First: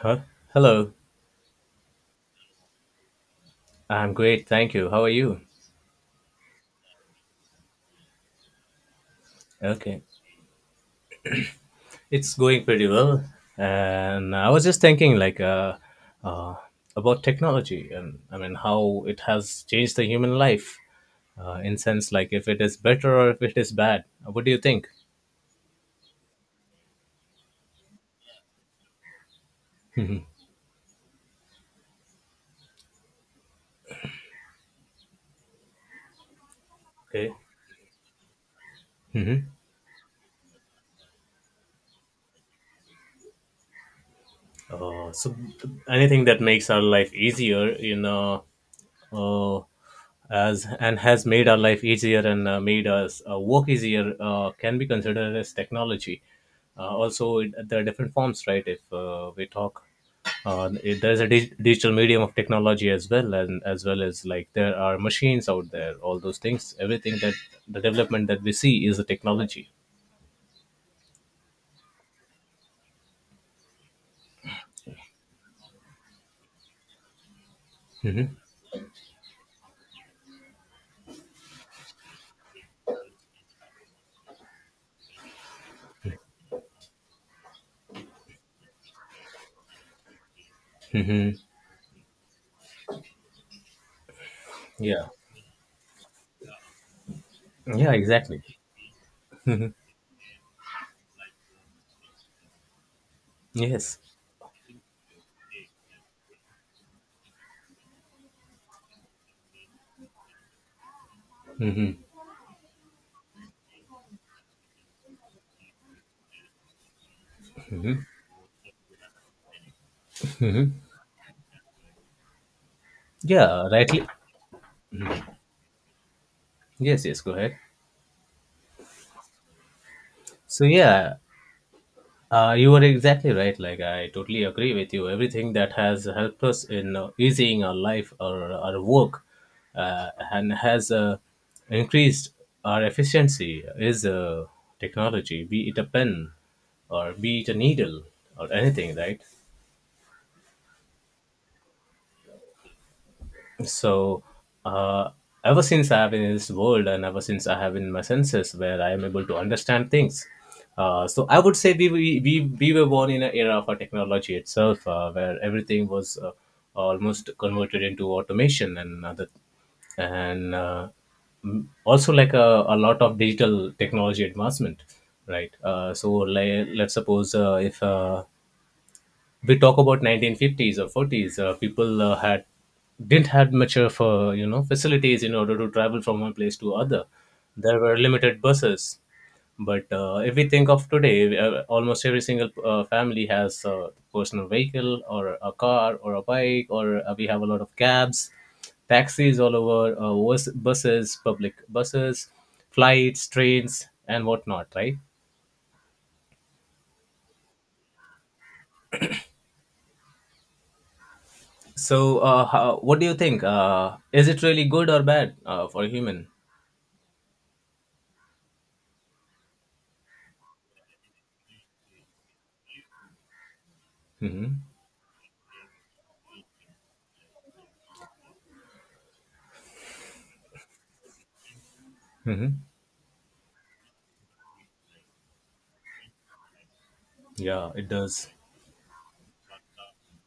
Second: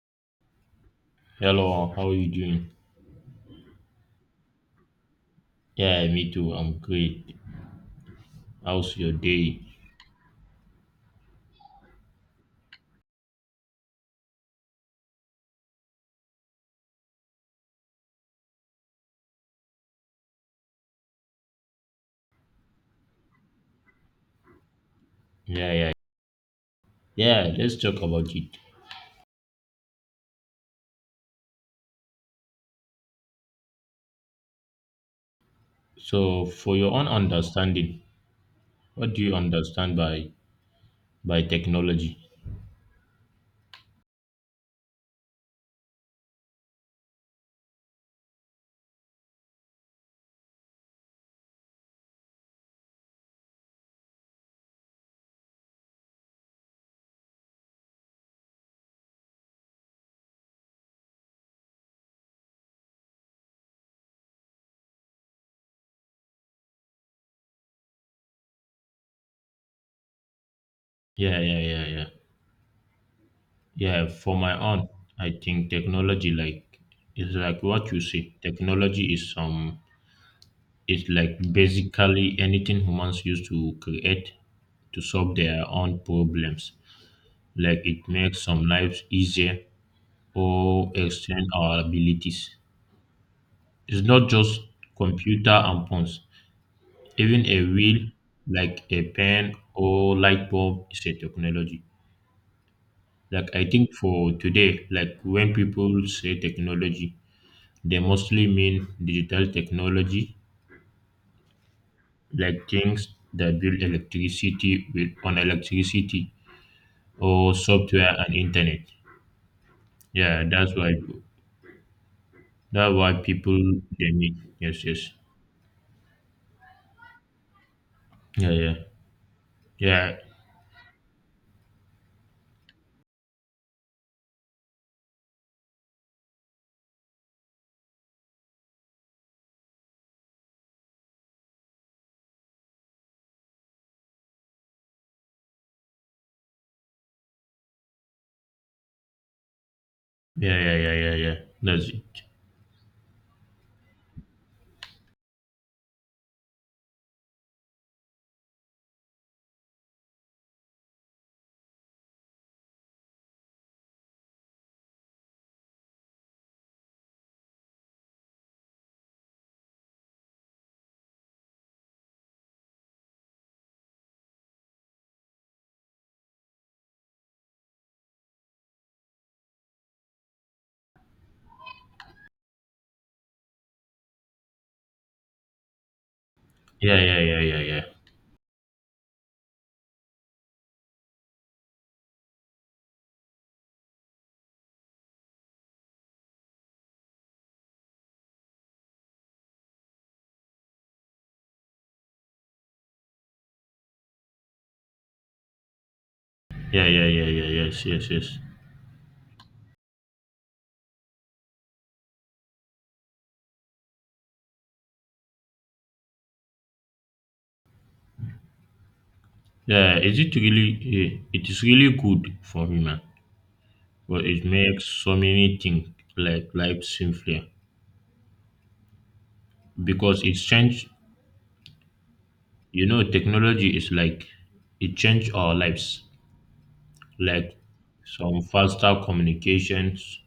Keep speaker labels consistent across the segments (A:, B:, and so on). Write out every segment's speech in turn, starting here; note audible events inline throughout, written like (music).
A: Huh? Hello.
B: Hello, how are you doing?
A: I'm great, thank you. How are you?
B: Yeah, me too. I'm great. How's your day?
A: Okay. It's going pretty well. And I was just thinking about technology, and I mean how it has changed the human life in sense, like if it is better or if it is bad. What do you think?
B: Yeah, yeah. Yeah, let's talk about it.
A: Mhm.
B: So, for your own
A: Okay.
B: understanding, what do you
A: Mm-hmm.
B: understand by technology?
A: So anything that makes our life easier, uh, as and has made our life easier, and made us work easier can be considered as technology. Also, there are different forms, right? If we talk, there's a digital medium of technology as well, and as well as like there are machines out there, all those things. Everything that the development that we see is a technology.
B: Yeah, yeah, yeah, yeah. Yeah, for my own, I think technology is like what you say.
A: Hmm.
B: Technology is like basically anything humans use to create to solve their own problems. Like it makes some lives easier or
A: Hmm.
B: extend our abilities. It's not just
A: Yeah.
B: computer and phones. Even a
A: Yeah.
B: wheel
A: Exactly.
B: like a pen or light bulb is a technology. Like I think
A: Yes.
B: for today, like when people say technology, they mostly mean digital technology, like things that build electricity with on electricity or software and internet. Yeah, that's why people
A: Yeah. Rightly.
B: they mean. Yes, yes.
A: Yes. Yes. Go ahead.
B: Yeah, yeah. Yeah,
A: So yeah, you are exactly right. Like I totally agree with you. Everything that has helped us in easing our life or our work, and has increased our efficiency is technology. Be it a pen, or be it a needle, or anything, right?
B: yeah, yeah, yeah, yeah, yeah. That's it.
A: So, uh, Ever since I have been in this world, and ever since I have been in my senses where I am able to understand things, so I would say we were born in an era for technology itself, where everything was almost converted into automation and other, and uh, also like a lot of digital technology advancement, right? Let's suppose if we talk about 1950s or 40s, people had didn't have much of facilities in order to travel from one place to
B: Yeah,
A: other.
B: yeah, yeah,
A: There
B: yeah,
A: were limited buses, but if we think of today, almost every single family has a personal vehicle, or a car, or a bike, or we have a lot of cabs, taxis all over, buses, public buses, flights, trains, and whatnot, right?
B: yeah, yeah, yeah, yeah, yeah. Yes, yes, yes.
A: So, what do you think? Is it really good or bad for a human?
B: Yeah, is it really? It is really good for me, man. But it
A: Hmm.
B: makes so many things like life simpler because it's changed.
A: Hmm.
B: You know, technology is like it changed our lives, like
A: Yeah, it does. (laughs)
B: some faster communications.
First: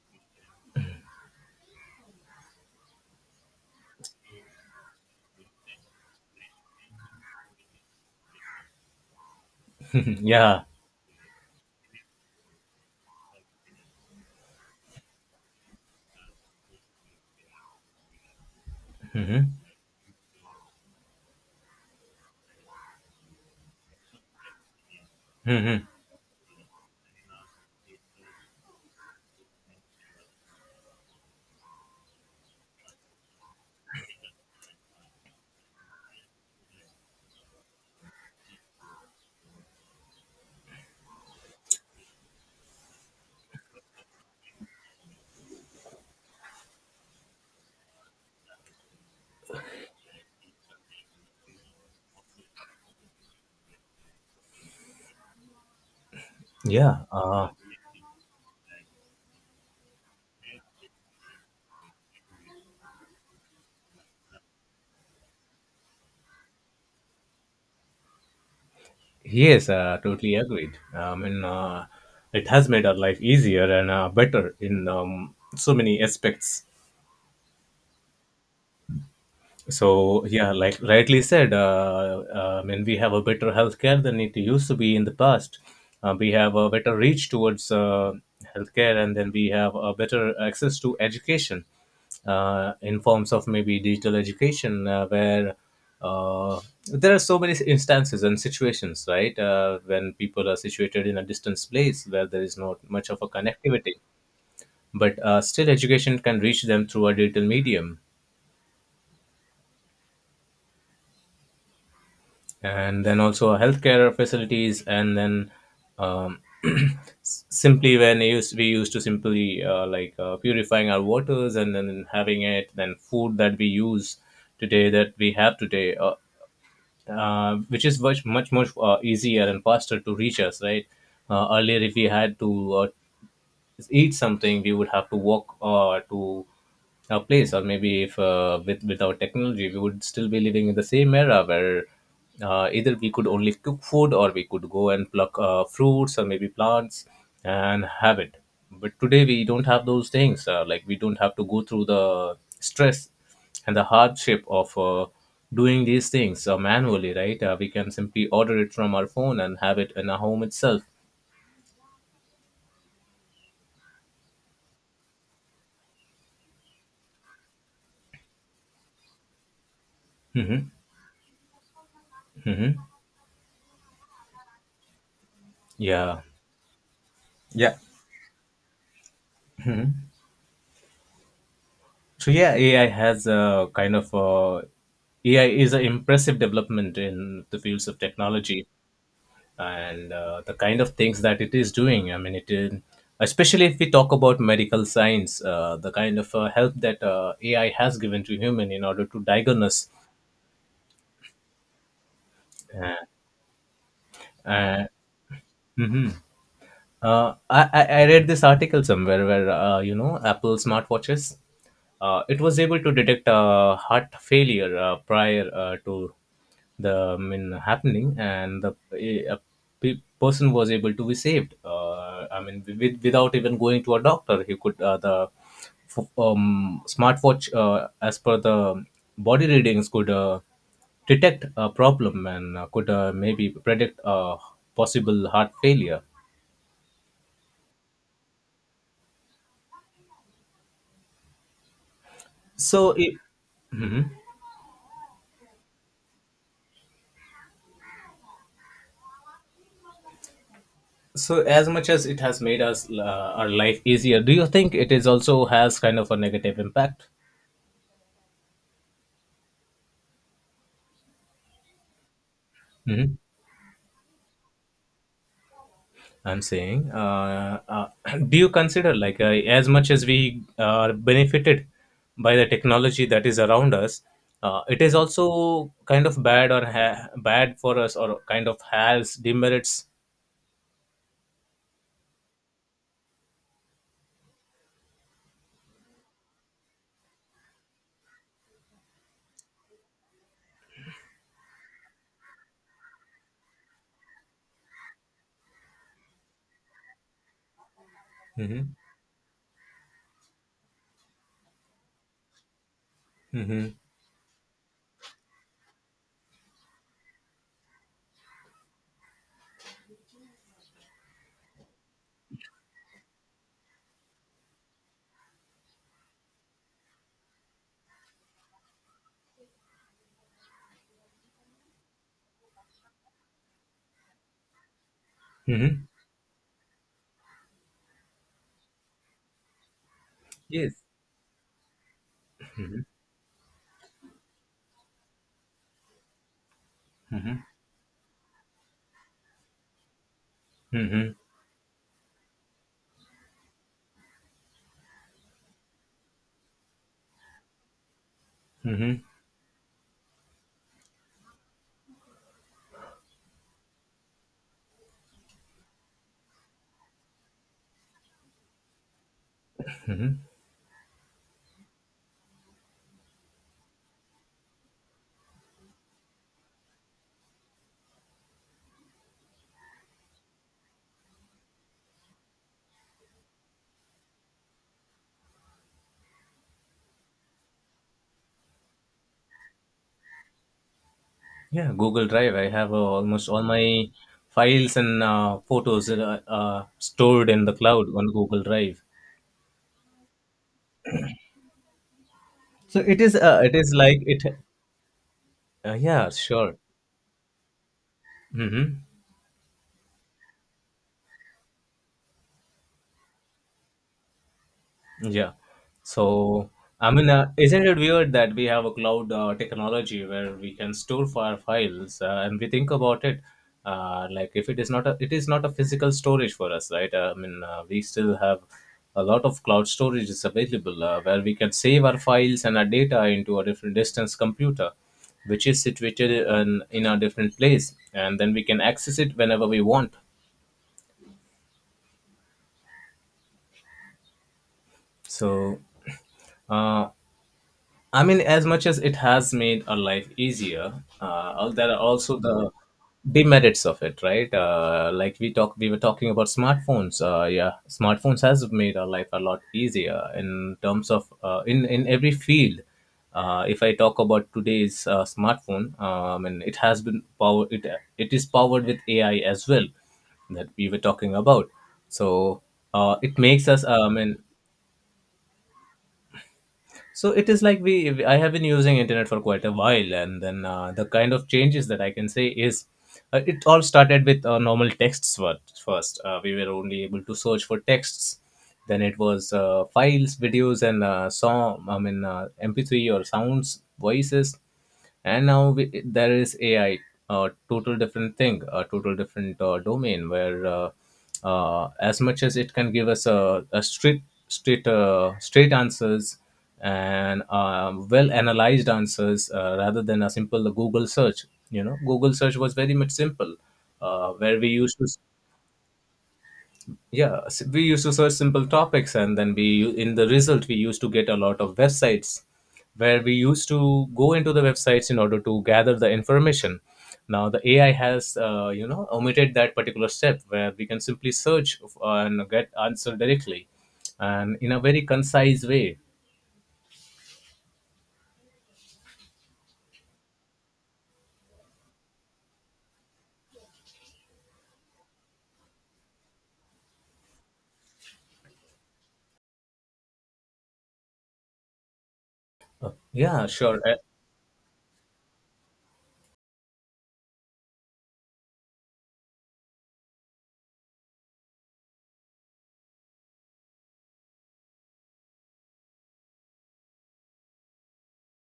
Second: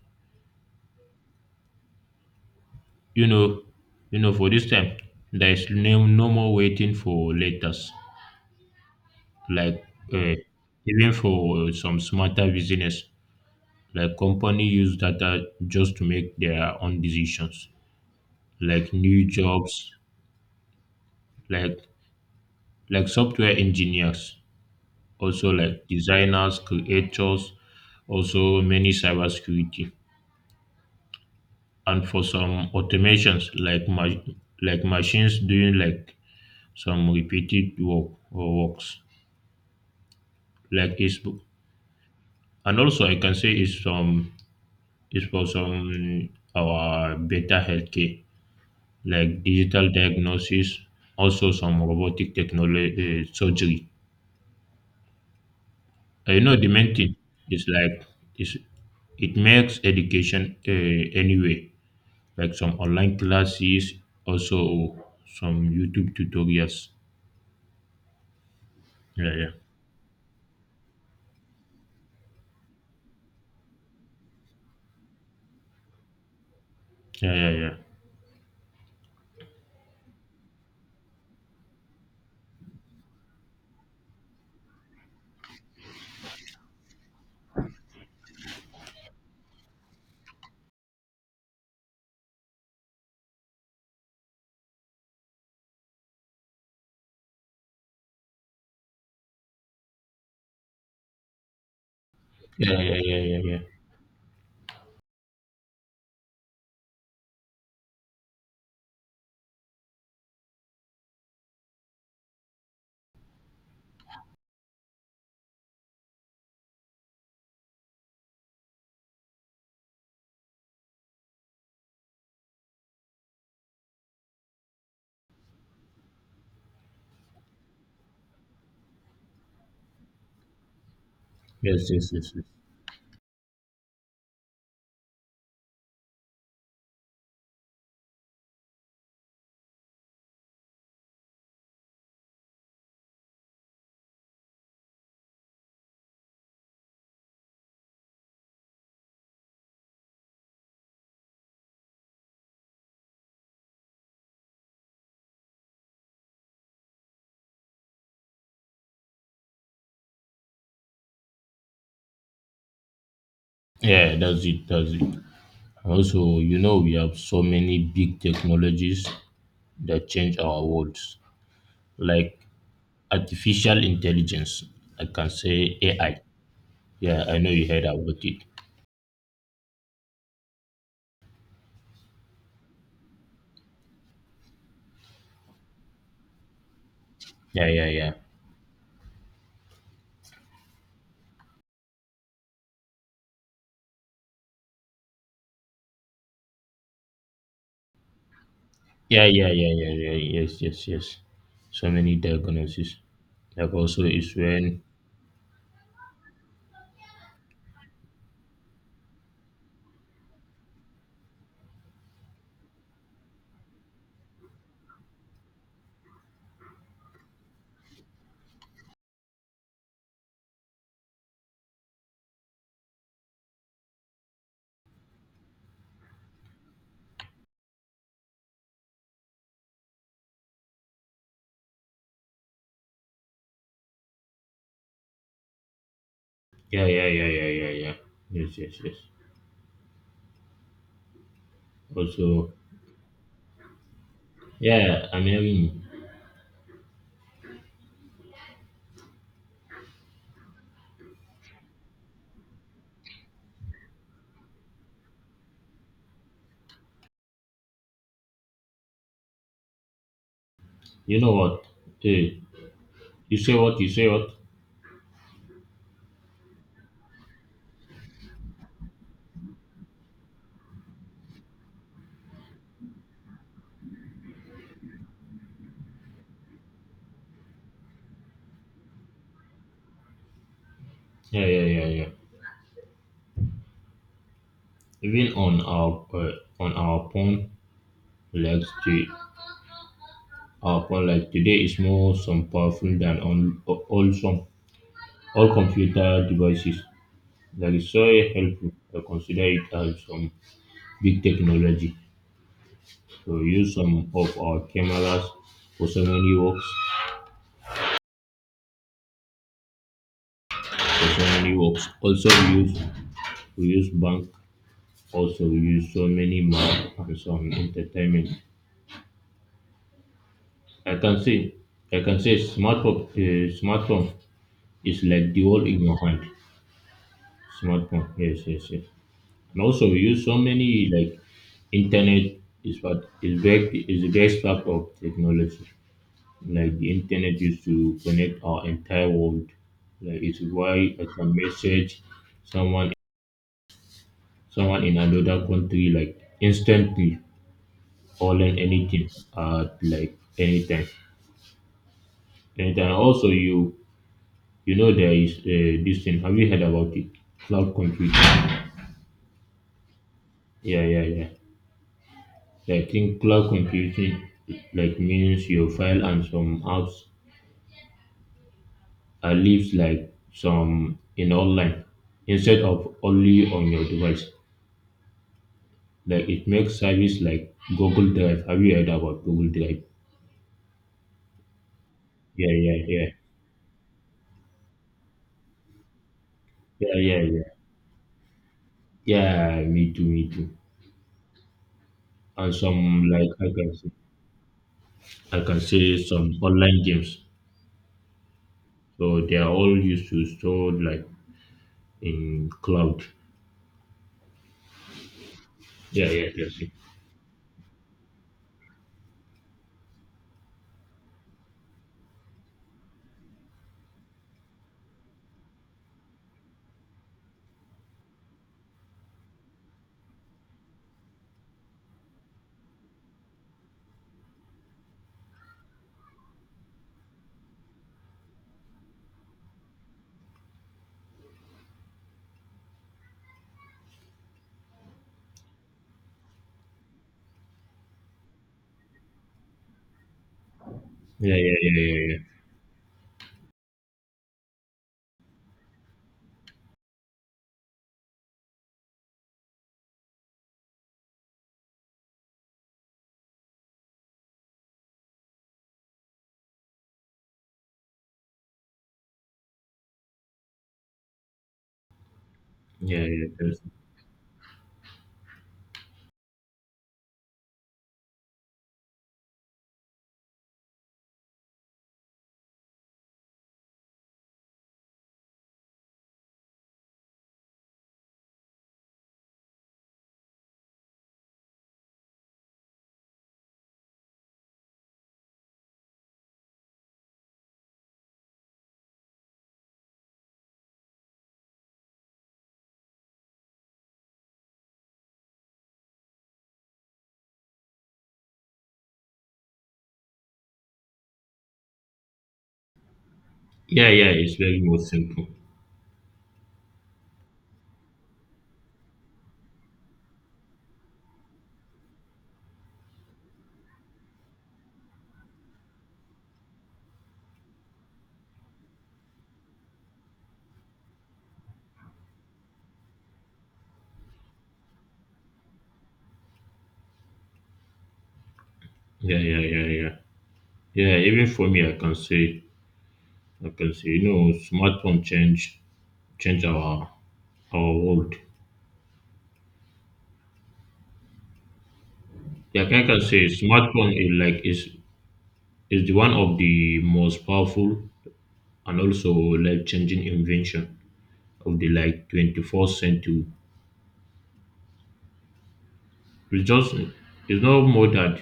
B: You know, you know. For this time, there is no more waiting for letters. Like
A: (clears throat)
B: uh,
A: Yeah.
B: even for some smarter business like company use data just to make their own decisions, like new
A: Hmm.
B: jobs, like like software engineers, also
A: Hmm.
B: like designers, creators, also many cybersecurity, and for some automations like like machines doing like some repeated work or works. Like it's, and also I can say it's some is for some our better healthcare, like digital diagnosis, also some robotic technology surgery. You know the main
A: Yeah.
B: thing is like is it makes education anyway, like some online classes, also some YouTube tutorials. Yeah, yeah,
A: Yes, totally agreed. I mean, it has made our life easier and better in so many aspects.
B: yeah, yeah, yeah,
A: So yeah, like rightly said, I mean we have a better healthcare than it used to be in the past. We have a better reach towards healthcare, and then we have a better access to education in forms of maybe digital education, where uh, there are so many instances and situations, right? When people are situated in a distance place where there is not
B: yeah, yeah,
A: much
B: yeah,
A: of a
B: yeah. Yeah.
A: connectivity, but still education can reach them through a digital medium, and then also healthcare facilities, and then (clears throat) s- simply when it used, we used to simply purifying our waters, and then having it, then food that we use today that we have today which is much, easier and faster to reach us, right? Earlier,
B: Yes,
A: if we
B: yes, yes,
A: had
B: yes.
A: to eat something, we would have to walk to a place. Or maybe if without technology, we would still be living in the same era where either we could only cook food, or we could go and pluck fruits, or maybe plants, and have it. But today, we don't have those things. Like, we don't have to go through the stress and the hardship of doing these things manually, right? We can simply order it from our phone and have it in our home itself.
B: Yeah, that's it. That's it. Also, you know, we have so many big technologies that change our
A: Hmm.
B: worlds. Like
A: Hmm.
B: artificial intelligence. I can say AI.
A: Yeah.
B: Yeah, I know you
A: Yeah.
B: heard about it.
A: So yeah, AI has a kind of AI is an impressive development in the
B: Yeah,
A: fields
B: yeah,
A: of
B: yeah.
A: technology, and the kind of things that it is doing. I mean, it is, especially if we talk about medical science, the kind of help that AI has given to human in order to
B: Yeah, yeah, yeah,
A: diagnose.
B: yeah, yeah. Yes, yes, yes. So many
A: Uh,
B: diagnoses. Like also is when
A: uh, mhm. I read this article somewhere where Apple smartwatches, it was able to detect heart failure prior to the I mean, happening, and the a person was able to be saved. I mean, without even going to a doctor, he could the f- smartwatch, as per the body readings, could detect a problem, and could maybe predict a possible heart failure.
B: yeah, yeah, yeah, yeah, yeah, yeah. Yes, yes, yes. Also,
A: so it,
B: yeah, I mean,
A: so, as much as it has made us our life easier, do you think it is also has kind of a negative impact?
B: you know what? Hey,
A: Hmm.
B: you say what? You say what?
A: I'm saying, (clears throat) do you consider as much as we are benefited by the technology that is around us, it is also kind of bad, or bad for us, or kind of has demerits?
B: Yeah, yeah, yeah, yeah. Even on our phone, like to our phone, like today is more some powerful than on wholesome all computer devices. That is so helpful.
A: Hmm.
B: I consider it as some big technology. So we
A: Hmm.
B: use some of our cameras for so many works. For so many works. Also we use bank. Also we use so many map and some entertainment. I can say smartphone is like the world in
A: Hmm.
B: your hand. Smartphone, yes, yes, yes. And also we use so many
A: Yes.
B: like internet is what is big is the best part of technology. Like the
A: Hmm.
B: internet used to connect our entire world. Like it's why I
A: Hmm.
B: can message someone in another country like instantly or learn
A: Hmm.
B: anything at like anytime. Anytime. Also you know there is this thing. Have you heard about it? Cloud computing. Yeah, yeah, yeah. I think cloud computing like means your file and some apps are lives like some in online instead of only on your device. Like it makes service like Google Drive. Have you heard about Google Drive?
A: Yeah, Google Drive. I
B: Yeah,
A: have
B: yeah, yeah,
A: almost all my files and photos
B: yeah, yeah,
A: stored
B: yeah.
A: in the cloud on Google Drive.
B: Yeah, me too, me too. And
A: So it
B: some
A: is.
B: like
A: It
B: I
A: is
B: can say,
A: like it. Yeah,
B: some
A: sure.
B: online games.
A: Mm-hmm.
B: So they are all used to store like in cloud.
A: Yeah.
B: Yeah, yeah,
A: So,
B: that's it.
A: I mean, isn't it weird that we have a cloud technology where we can store our files, and we think about it, like if it is not a, it is not a physical storage for us, right? We still have a lot of cloud storage is available where we can save our files and our data into a different distance computer, which is situated in a different place, and then we can access it whenever we want. So, uh, I mean, as much as it has made our life easier,
B: Yeah, yeah,
A: there are
B: yeah,
A: also
B: yeah,
A: the demerits of it, right? We were talking about smartphones. Yeah, smartphones has made our life a lot easier in terms of in every field. If I talk about today's smartphone, and it has been powered, it is powered with AI as well, that we were talking about. So
B: yeah, yeah,
A: it
B: yeah.
A: makes
B: That's
A: us,
B: it.
A: and so it is like we. I have been using internet for quite a while, and then the kind of changes that I can say is, it all started with normal texts first. We were only able to search for texts. Then it was files, videos, and song. I mean, MP3 or sounds, voices. And now we, there is AI, a total different thing, a total different domain, where as much as it can give us a straight answers and well analyzed answers, rather than a simple Google search. You know, Google search was very much simple,
B: Yeah, yeah, it's
A: where we
B: very
A: used
B: more
A: to
B: simple.
A: we used to search simple topics, and then we, in the result, we used to get a lot of websites, where we used to go into the websites in order to gather the information. Now the AI has, omitted that particular step, where we can simply search and get answer directly, and in a very concise way.
B: Yeah, yeah, yeah, yeah. Yeah, even for me, I can say, you know, smartphone change change our our world. Yeah, I can
A: Yeah,
B: say
A: sure. Uh,
B: smartphone is like is the one of the most powerful and also life changing invention of the like 21st century. It's just it's not more that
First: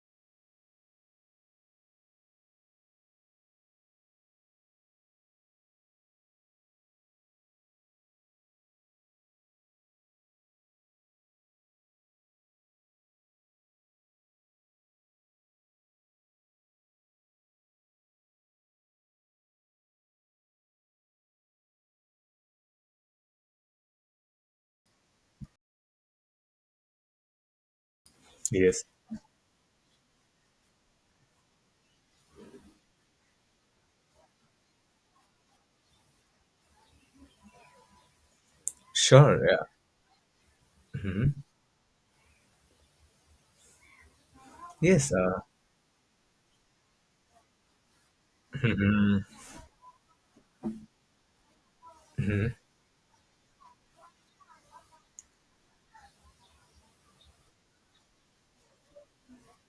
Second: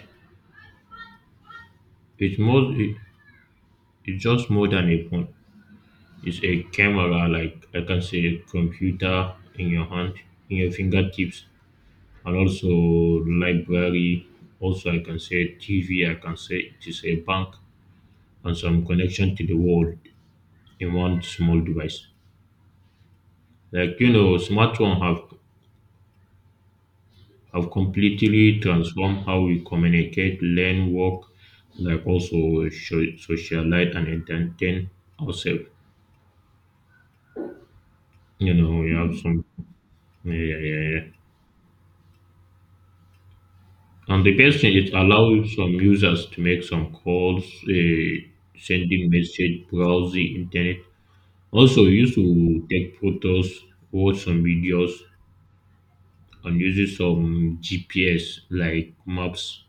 B: it's more it's just more than a phone. It's a camera like I can say a computer in your hand, in your fingertips, and also library. Also I can say TV, I can say it is a bank and some connection to the world in one small device. Like you know, smartphone have completely
A: yes.
B: transformed how we communicate, learn, work, like also socialize and entertain ourselves. You know, we have
A: Sure,
B: some
A: yeah.
B: yeah, yeah, yeah. Yeah.
A: Mhm.
B: And the best thing, it
A: Yes,
B: allows some users to make some calls,
A: (laughs)
B: sending
A: mm-hmm.
B: message, browse the internet. Also, we used to take photos, watch some videos, and use some GPS like maps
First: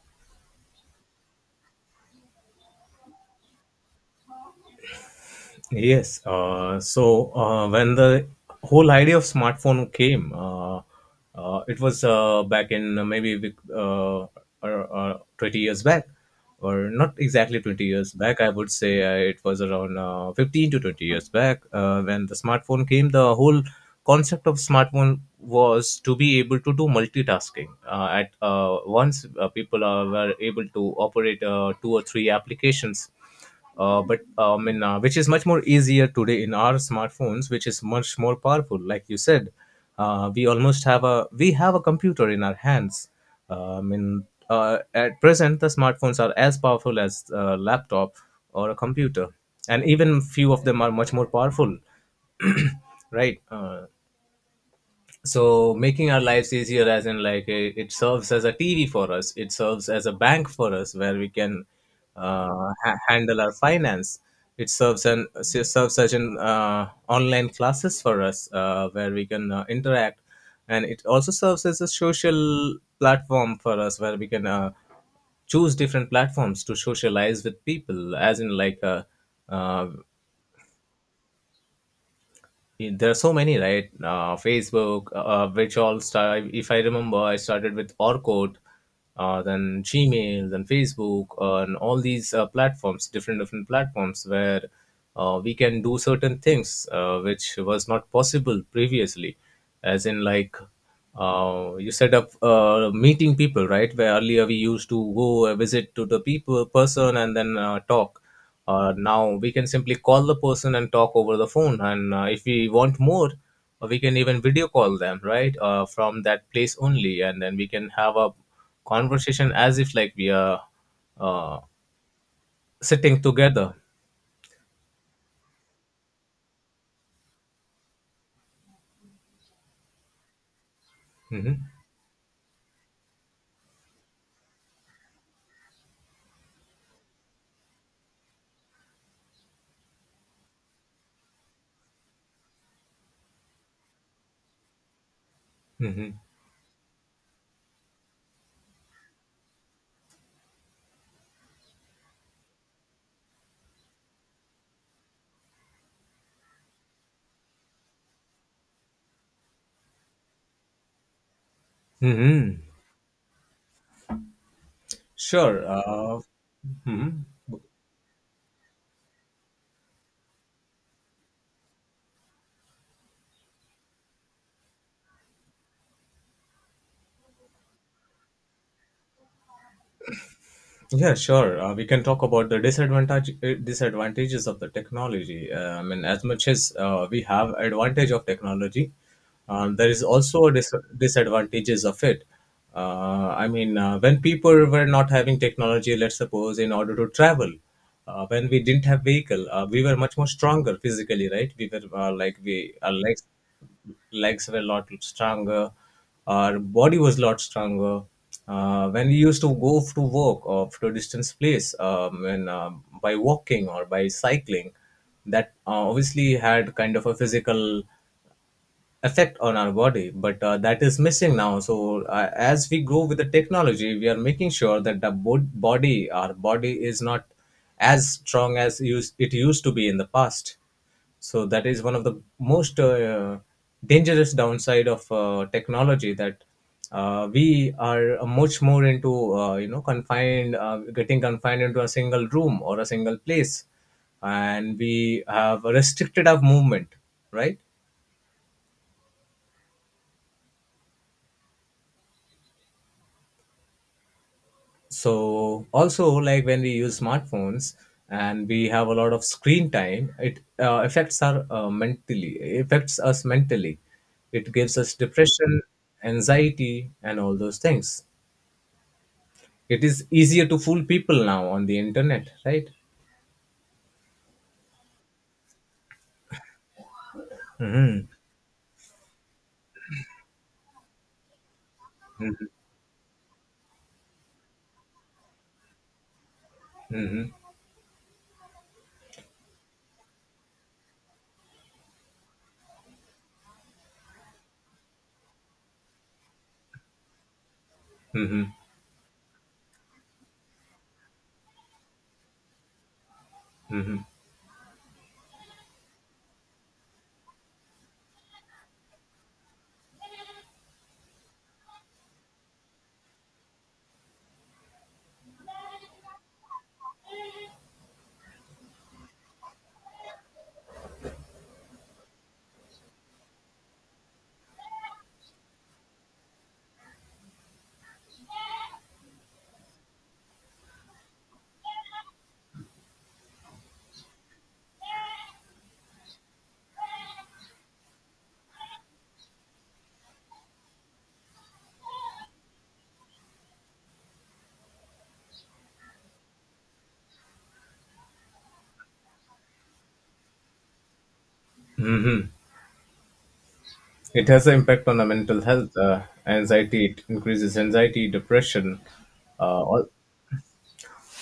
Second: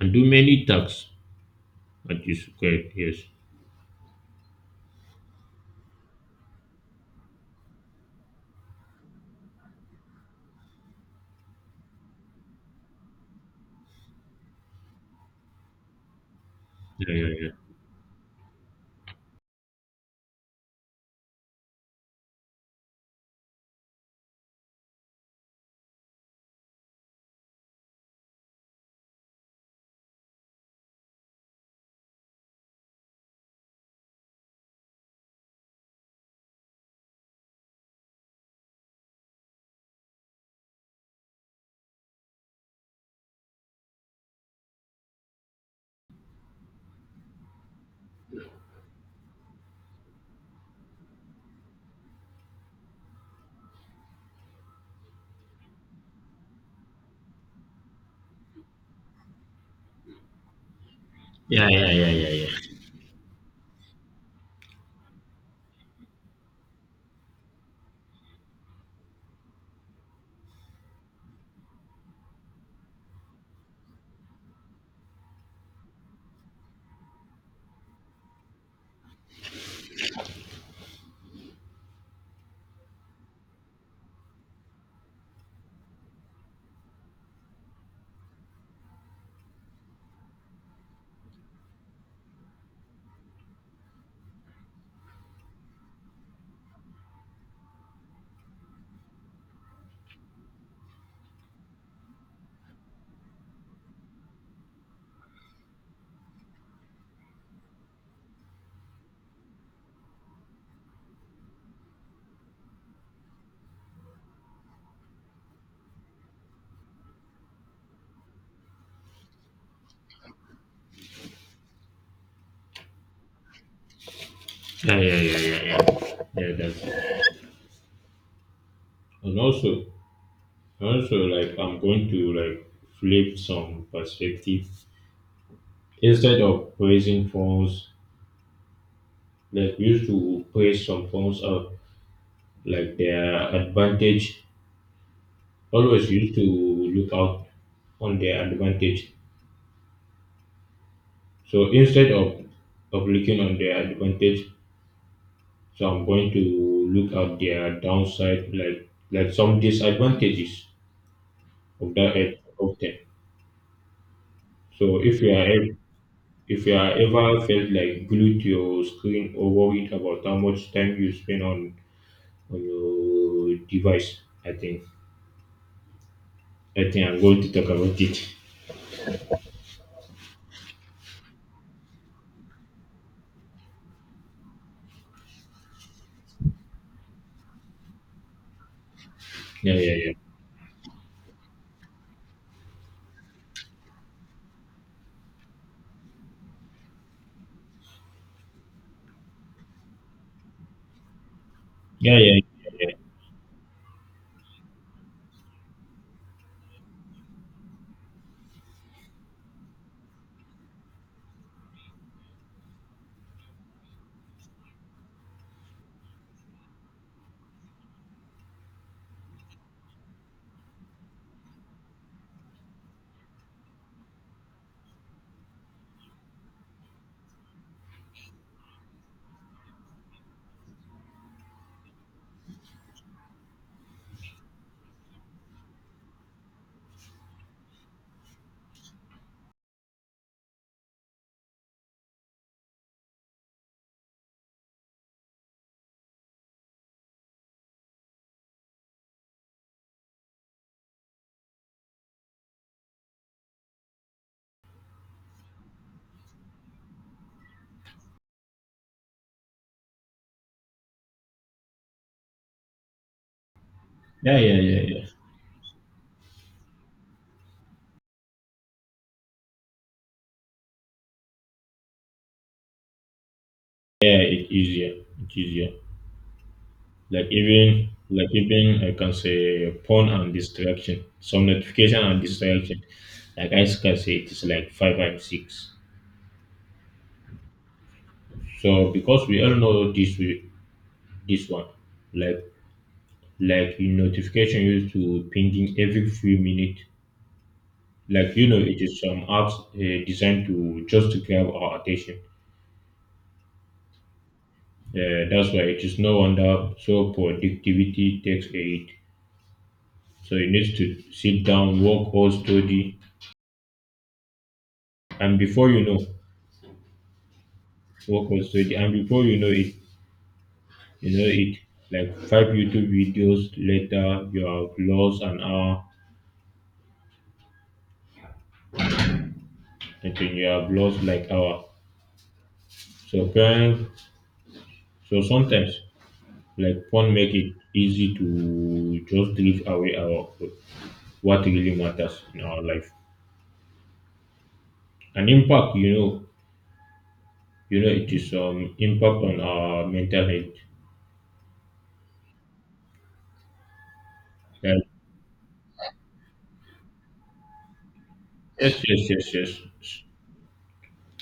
B: and do many tasks. That is correct. Yes.
A: Yes. When the whole idea of smartphone came, it was back in 20 years back, or not
B: Yeah, yeah,
A: exactly 20 years back. I would say it was around 15 to 20 years back, when the smartphone came. The whole concept of smartphone was to be able to do multitasking. At once, were able to operate two or three applications, but I mean, which is much more easier today in our smartphones, which is much more powerful. Like you said, we have a computer in our hands. I mean, at present, the smartphones are as powerful as a laptop or a computer, and even few of them are much more powerful, right? So making our lives easier, as in like it serves as a tv for us, it serves as a bank for us where we can
B: yeah, yeah, yeah, yeah, yeah,
A: handle our finance, it serves as an online classes for us where we can interact, and it also serves as a social platform for us where we can choose different platforms to socialize with people, as in like uh, there are so many, right? Facebook, which all start, if I remember, I started with Orkut, then Gmail, then Facebook, and all these platforms, different different platforms where we can do certain things which was not possible previously, as in like you set up meeting people, right? Where earlier we used to go visit to the people person and then talk. Now we can simply call the person and talk over the phone. And if we want more, we can even video call them, right? From that place only. And then we can have a conversation as if like we are uh, sitting together.
B: yeah, yeah, yeah, yeah, yeah. Yeah. Yeah, that's and also, also
A: hmm
B: like I'm going to like flip some perspective. Instead of praising phones, like we used to praise some phones of like their advantage. Always
A: hmm
B: used to look out on their advantage. So instead of looking on their advantage, so I'm going to look at their downside, like some disadvantages of that
A: hmm.
B: of them. So
A: Sure.
B: if you are
A: Mhm.
B: ever felt like glued to your screen or worried about how much time you spend on your device, I think I'm going to talk about it.
A: Yeah, sure. We can talk about the disadvantages of the technology. I mean, as much as we have advantage of technology,
B: Yeah,
A: there
B: yeah,
A: is
B: yeah,
A: also a disadvantages of it. I mean, when people were not having technology, let's suppose in order to travel, when we didn't have vehicle, we were much more stronger physically, right? We were
B: yeah,
A: like
B: yeah,
A: we
B: yeah,
A: our legs were a lot stronger, our body was a lot stronger, when we used to go to work or to a distance place, and, by walking or by cycling, that obviously had kind of a physical effect on our body, but that is missing now. So as we grow with the technology, we are making sure that the bod- body our body is not as strong as it used to be in the past. So that is one of the most dangerous downside of technology, that we are much more into, you know, confined, getting confined into a single room or a single place, and we have restricted our movement, right? So also, like, when we use smartphones and we have a lot of screen time, it affects us mentally,
B: yeah,
A: it
B: yeah,
A: gives
B: yeah.
A: us
B: Yeah.
A: depression, anxiety, and all those things. It is easier to fool people now on the internet, right?
B: Yeah, it's easier. It's easier. Like even I can say porn and distraction, some notification and distraction. Like I can say it is like five and six.
A: Hmm.
B: So because we all know this one, like like you notification used to pinging every few minutes. Like you know, it is some apps designed to just to grab our attention. That's why it is no wonder so productivity takes aid. So you need to sit down, work or study, and before you know, work or study, and before you know it, you know it. Like five YouTube videos later, you have lost an hour, and then you have lost like hour. So parents, so sometimes like phone make it easy to just drift away our what really matters in our life. And impact, you know, it is impact on our mental health.
A: It has an
B: Like,
A: impact on our mental health, anxiety. It increases anxiety, depression.
B: yes, yes, yes,
A: Uh, al-
B: yes.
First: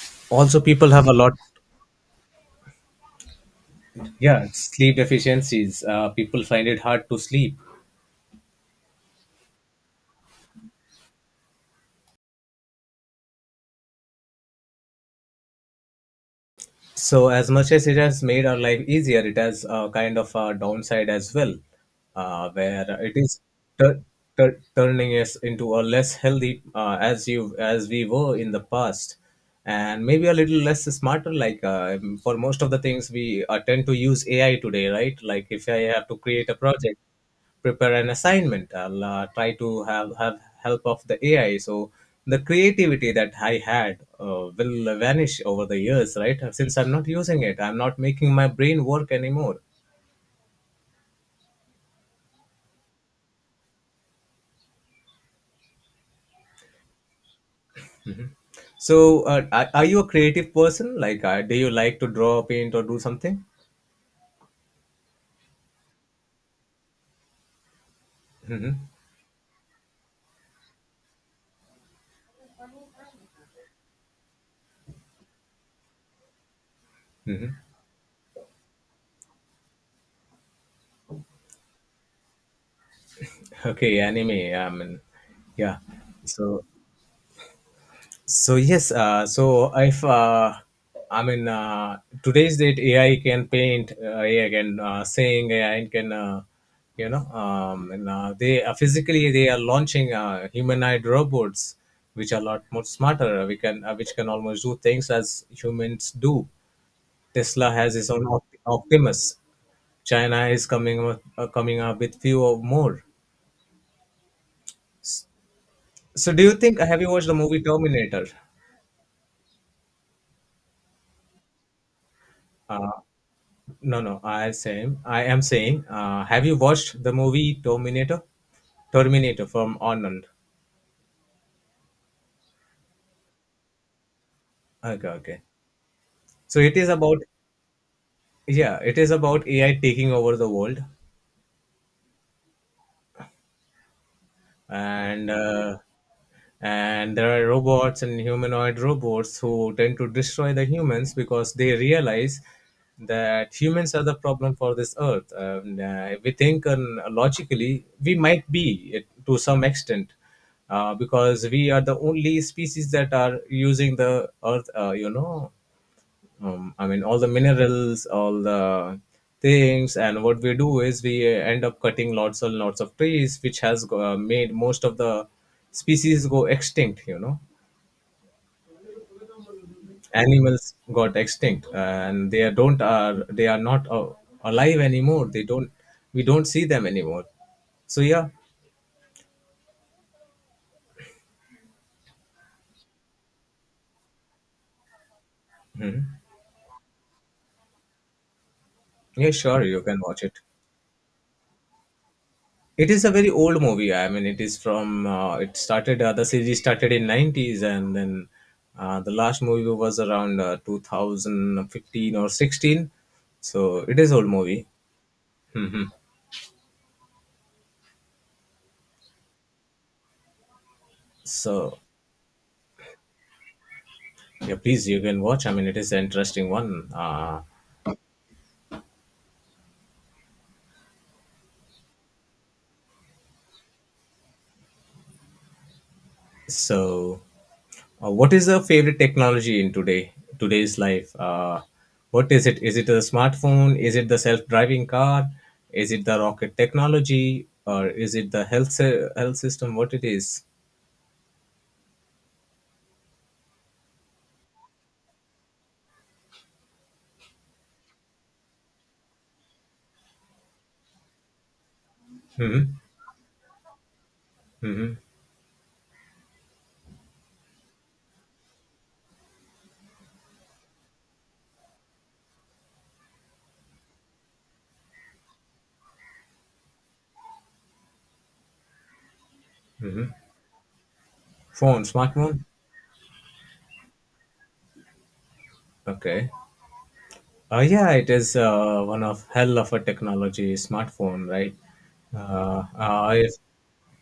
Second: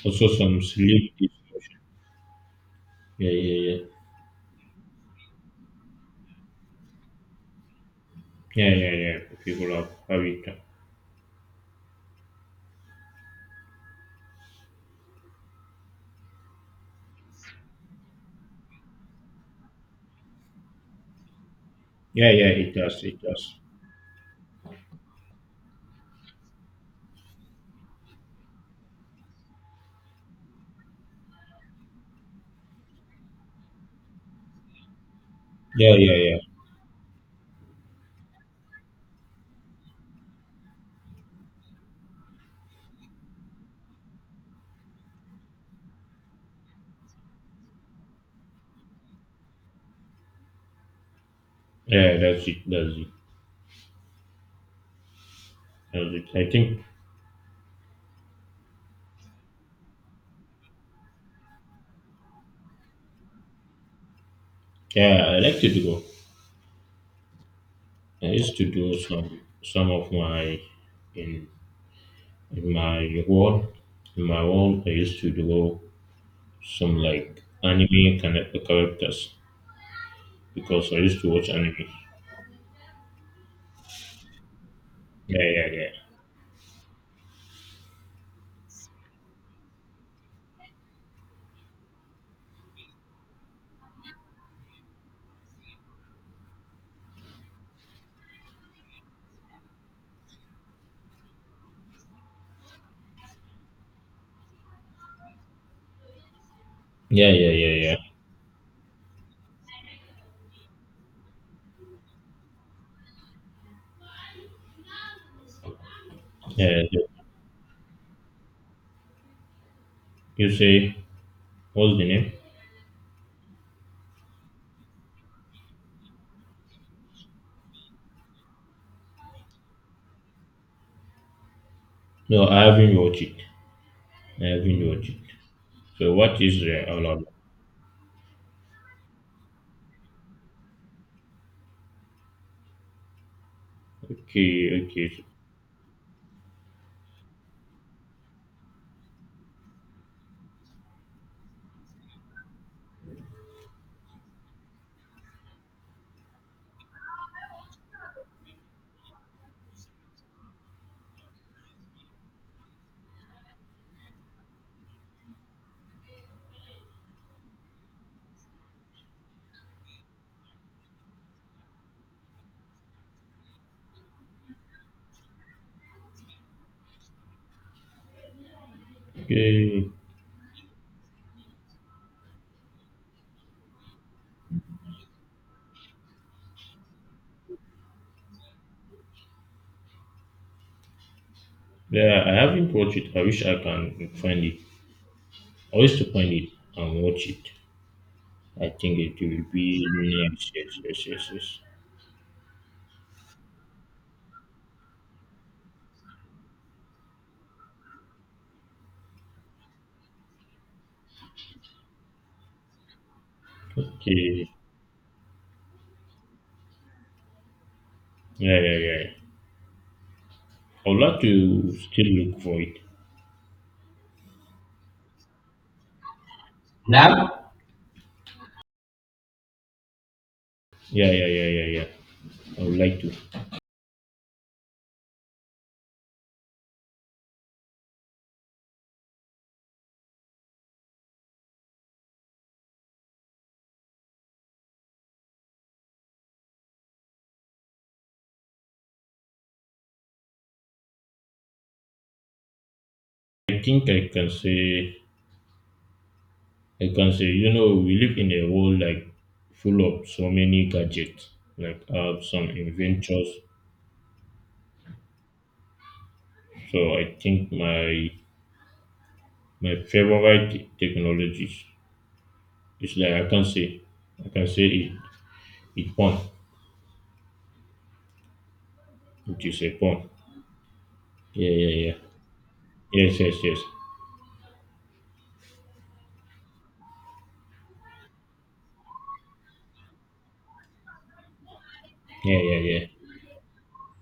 B: Also
A: Also,
B: some
A: people have a
B: sleep
A: lot.
B: disorders. Yeah, yeah, yeah.
A: Yeah, sleep deficiencies. People find it hard to sleep.
B: Yeah, yeah, yeah. People have, it.
A: So, as much as it has made our life easier, it has a kind of a downside as well,
B: Yeah, yeah, it
A: where
B: does,
A: it
B: it
A: is
B: does.
A: tur turning us into a less healthy as we were in the past, and maybe a little less smarter. Like for most of the things, we tend to use AI today, right? Like if I
B: Yeah,
A: have
B: yeah,
A: to
B: yeah.
A: create a project, prepare an assignment, I'll try to have help of the AI. So the creativity that I had will vanish over the years, right? Since I'm not using it, I'm not making my brain work anymore.
B: Yeah, that's it, that's it. That's it. I think
A: So are you a creative person? Like do you like to draw, paint, or do something?
B: yeah, I like to do. I used to
A: hmm
B: do some of my in In my world, in my world, I used to draw some like
A: hmm
B: anime kind of characters because I used to watch anime.
A: (laughs) okay anime. I mean,
B: Yeah, yeah,
A: yeah.
B: yeah,
A: So, so yes, so if I mean today's date, AI can paint, AI can sing, AI can you know, and they are physically, they are launching humanoid robots, which are a lot more smarter. We can Which can almost do things as humans do.
B: yeah, yeah,
A: Tesla has
B: yeah,
A: its own Optimus. China is coming up with few or more. So do you think,
B: yeah. Yeah,
A: have you
B: so
A: watched the movie Terminator?
B: you say what's the name?
A: Uh, No, no. I same. I am saying. Have you watched the movie Terminator? Terminator from Arnold.
B: No, I haven't watched it. I haven't
A: Okay,
B: watched it.
A: okay.
B: So what is
A: So it is
B: the
A: about,
B: alarm?
A: yeah, it is about AI taking over the world.
B: Okay, okay,
A: And and there are robots and humanoid robots who tend to destroy the humans because they realize that humans are the problem for this earth. And if we think, and logically we might be, it, to some extent, because we are the only species that are using the earth, you know, I mean, all the minerals, all the things. And what we do is we end up cutting lots and lots of trees, which has made most of the species go extinct, you know.
B: okay.
A: Animals got extinct and they are- don't are they are not alive anymore. They don't We don't see them anymore. So yeah.
B: Yeah, I haven't watched it. I wish I can find it. I wish to
A: Mhm.
B: find it and watch it. I think it
A: Yeah,
B: will
A: sure, you
B: be
A: can watch it.
B: nice. Yes, yes, yes, yes.
A: It is a very old movie. I mean, it is from it started, the series started in 90s, and then the last movie was around 2015 or 16. So it is old
B: Okay.
A: movie. (laughs) Hmm.
B: Yeah, yeah, yeah. I would like to
A: So
B: still look for it.
A: yeah, please, you can watch. I mean, it is an interesting one. Uh,
B: Now, yeah, yeah, yeah, yeah, yeah. I would like to.
A: So, uh, what is your favorite technology in today's life? What is it? Is it a smartphone? Is it the self-driving car? Is it the rocket technology? Or is it the health health system? What it is?
B: I think I can say, you know, we live in a world like full of so many gadgets, like apps, some
A: Mm-hmm.
B: inventions.
A: Mm-hmm.
B: So I think my favorite technologies is like I can say, I can say it, it porn, which is a porn. Yeah, yeah,
A: Phone,
B: yeah.
A: smartphone.
B: Yes, yes, yes.
A: Okay. Yeah, it is one of hell of a technology, smartphone, right?
B: Yeah, yeah, yeah.
A: If,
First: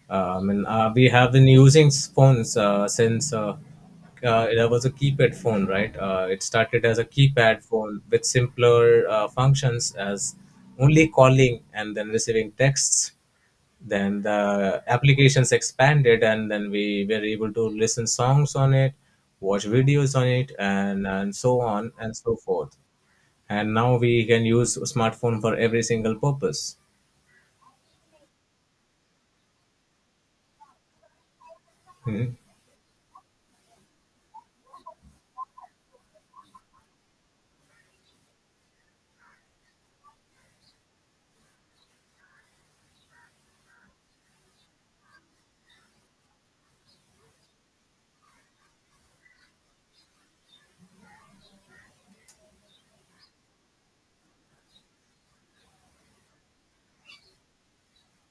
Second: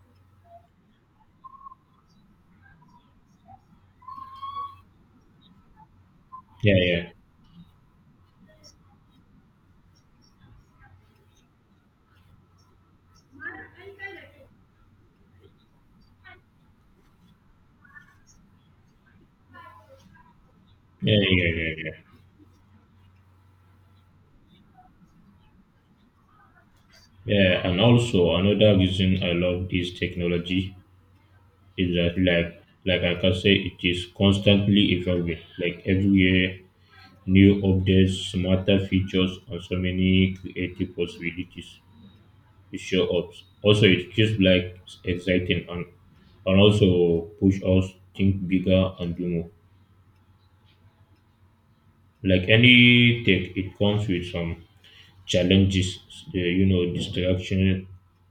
A: I mean, we have been using phones since there was a keypad phone, right? It
B: Yeah,
A: started as a
B: yeah.
A: keypad phone with simpler functions as only calling and then receiving texts. Then the applications expanded, and then we were able to listen songs on it, watch videos on it,
B: Yeah,
A: and
B: yeah,
A: so
B: yeah,
A: on
B: yeah.
A: and so forth. And now we can use smartphone for every single purpose.
B: Yeah, and also another reason I love this technology is that
A: Mhm.
B: like I can say it is constantly evolving. Like every year, new updates, smarter features, and so many creative possibilities to show up. Also, it keeps like exciting and also push us think bigger and do more. Like any tech, it comes with some challenges. The, you know, distraction,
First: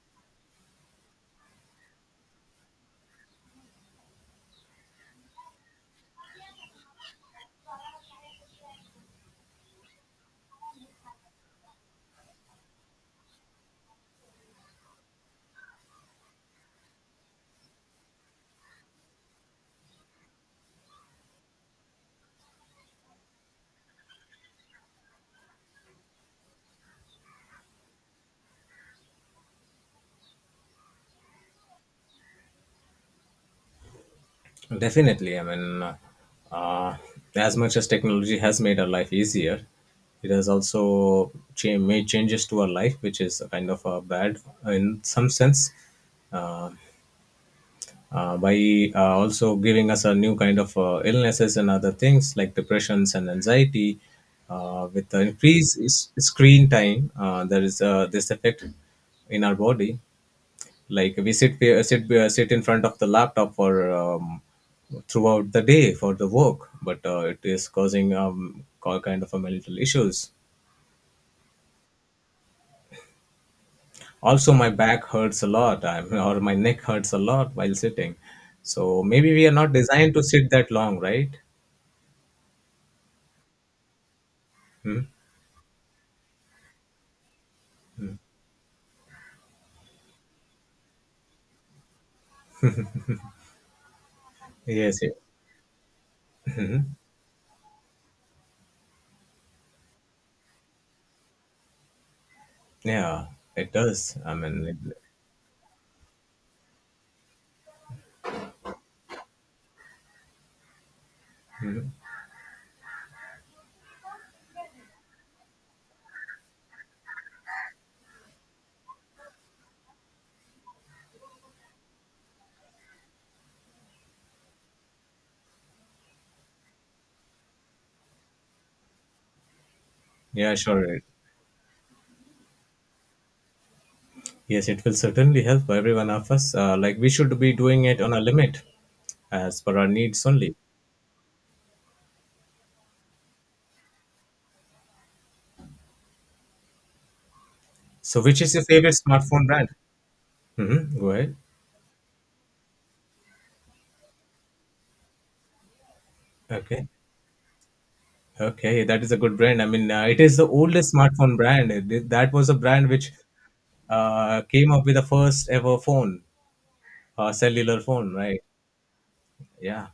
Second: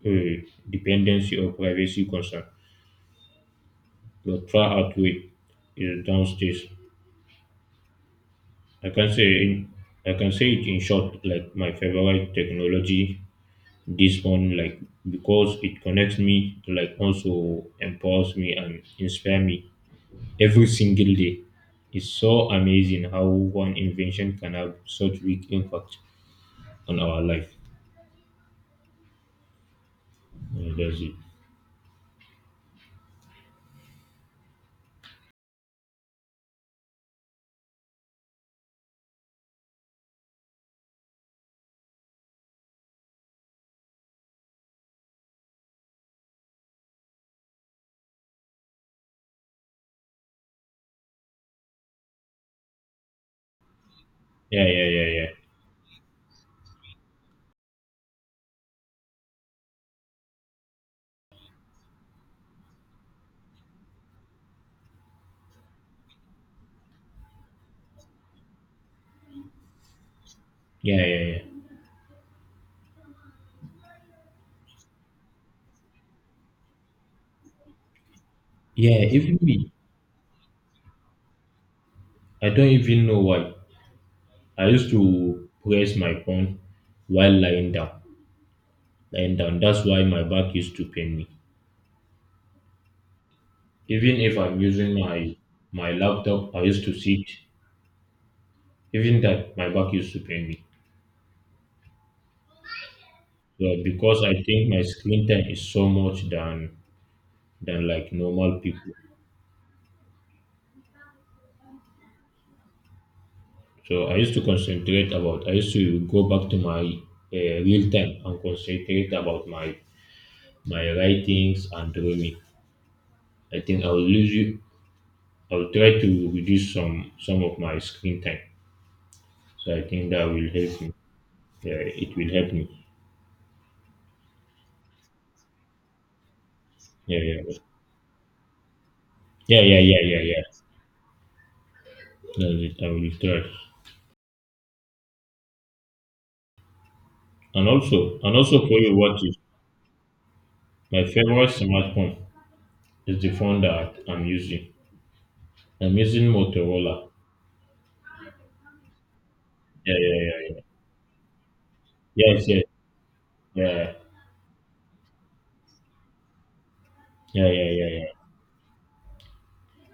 B: dependency, or privacy concern. Your tryout week is downstairs. I can say in I can say it in short, like my favorite technology this one like because it connects me, like also empowers me and inspire me every single day. It's so amazing how one invention can have such big impact on our life. Yeah, that's it.
A: Definitely. I mean uh, uh, as much as technology has made our life easier, it has also made changes to our life which is kind of bad in some sense, uh, by also giving us a new kind of illnesses and other things, like depressions and anxiety,
B: Yeah, yeah,
A: with
B: yeah,
A: the
B: yeah.
A: increased screen time. There is this effect in our body. Like we sit in front of the laptop for throughout the day for the work, but it is causing all kind of a mental issues.
B: Yeah, yeah, yeah.
A: Also my back hurts a lot, I'm, (laughs) or my neck hurts a lot while sitting. So
B: Yeah,
A: maybe
B: even
A: we are
B: me.
A: not designed to sit that long, right?
B: I don't even know why. I used
A: Hmm?
B: to press my phone while lying down. And that's why my back used to pain me. Even if I'm using
A: Yes,
B: my my laptop, I used to
A: hmm,
B: sit. Even that, my back used to pain me.
A: yeah,
B: So
A: it does
B: because
A: i
B: I
A: mean
B: think my
A: it,
B: screen time is so much than like normal people. So I used to concentrate about. I used to go back to my real time and concentrate about my my writings and drawing. I think I will lose you. I will try to reduce some of my screen time. So I think that will
A: yeah
B: help
A: sure,
B: me. Yeah, it will help me.
A: yes, it will certainly help every one of us. Like we
B: Yeah,
A: should be
B: yeah.
A: doing it on a limit as
B: Yeah,
A: per
B: yeah,
A: our
B: yeah, yeah,
A: needs
B: yeah.
A: only.
B: No, I will try. And also,
A: So, which is your
B: for
A: favorite
B: you, what is
A: smartphone brand? Mm-hmm.
B: my
A: Go ahead.
B: favorite smartphone is the phone that I'm using. I'm using
A: Okay.
B: Motorola.
A: Okay, that is a good brand. I mean,
B: Yeah,
A: it
B: yeah,
A: is the
B: yeah, yeah.
A: oldest smartphone brand. It- That
B: Yes,
A: was a
B: yes,
A: brand which
B: yeah,
A: came up with the first ever phone,
B: yeah, yeah,
A: cellular phone,
B: yeah,
A: right? Yeah.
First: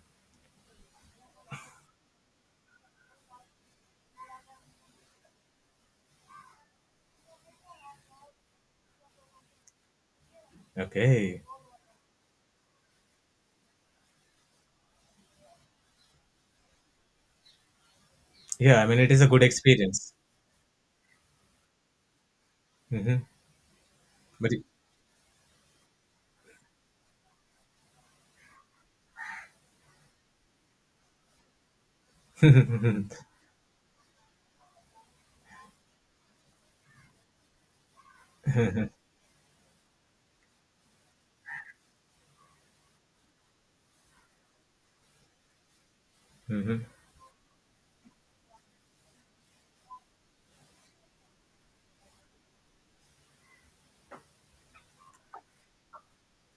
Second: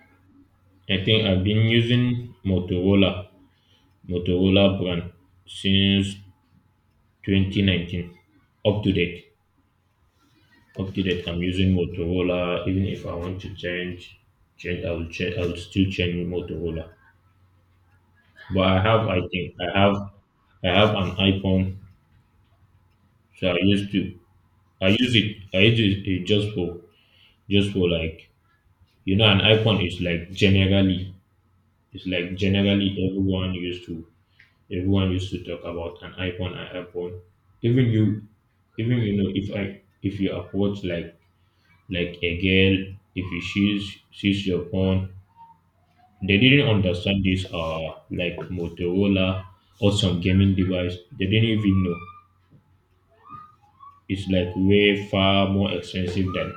B: yeah. I think I've been using Motorola, brand since 2019, up to date, up to date.
A: Okay.
B: I'm using Motorola. Even if I want to change, I will change. I will still change Motorola. But I
A: Yeah, I mean,
B: have,
A: it is a
B: I
A: good
B: think,
A: experience.
B: I have an iPhone,
A: Mm-hmm.
B: so I used to
A: But
B: I use it just for like you know an iPhone is like generally it's like
A: (laughs)
B: generally
A: mm-hmm.
B: everyone used to talk about an iPhone an iPhone. Even you, know, if I if you approach like a girl, if you sees your phone, they didn't understand this like Motorola or some gaming device. They didn't even know. It's like way far more expensive than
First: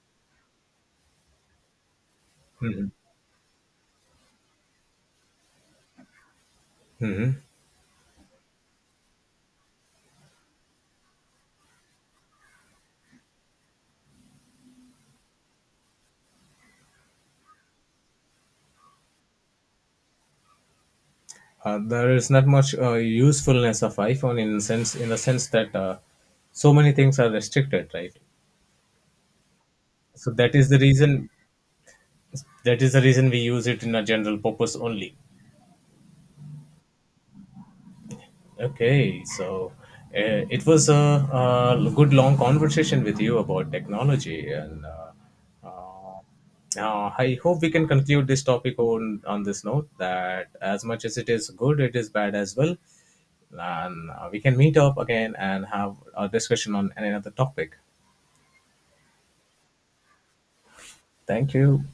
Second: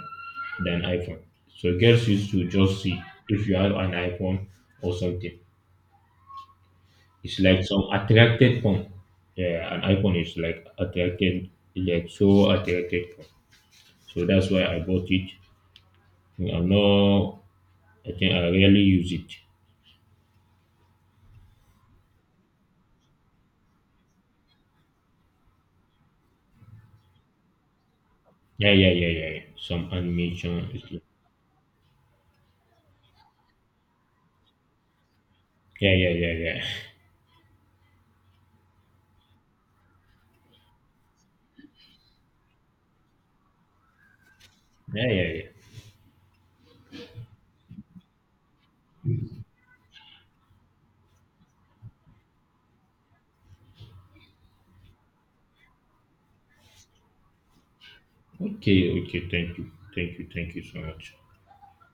B: iPhone. So girls used to just
A: Hmm.
B: see if you have an iPhone or something.
A: Hmm.
B: It's
A: (laughs)
B: like some attracted phone. Yeah, an iPhone is like attracted, is like so attracted phone. So that's why I bought it. I'm not. I think I rarely use it.
A: There is not much usefulness of iPhone in sense in the sense that so many things are restricted, right?
B: Yeah, yeah, yeah, yeah. Yeah. Some
A: So that is
B: animation
A: the
B: is like-
A: reason that is the reason we use it in a general purpose only.
B: Yeah, yeah, yeah, yeah. (laughs)
A: Okay, so it was a, good long conversation with you about technology, and
B: Yeah, yeah, yeah.
A: uh, I hope we can conclude this topic on this note that as much as it is good, it is bad as well. And we can meet up again and have a discussion on another topic.
B: Okay, okay. Thank you, thank you, thank you so much.
A: Thank you.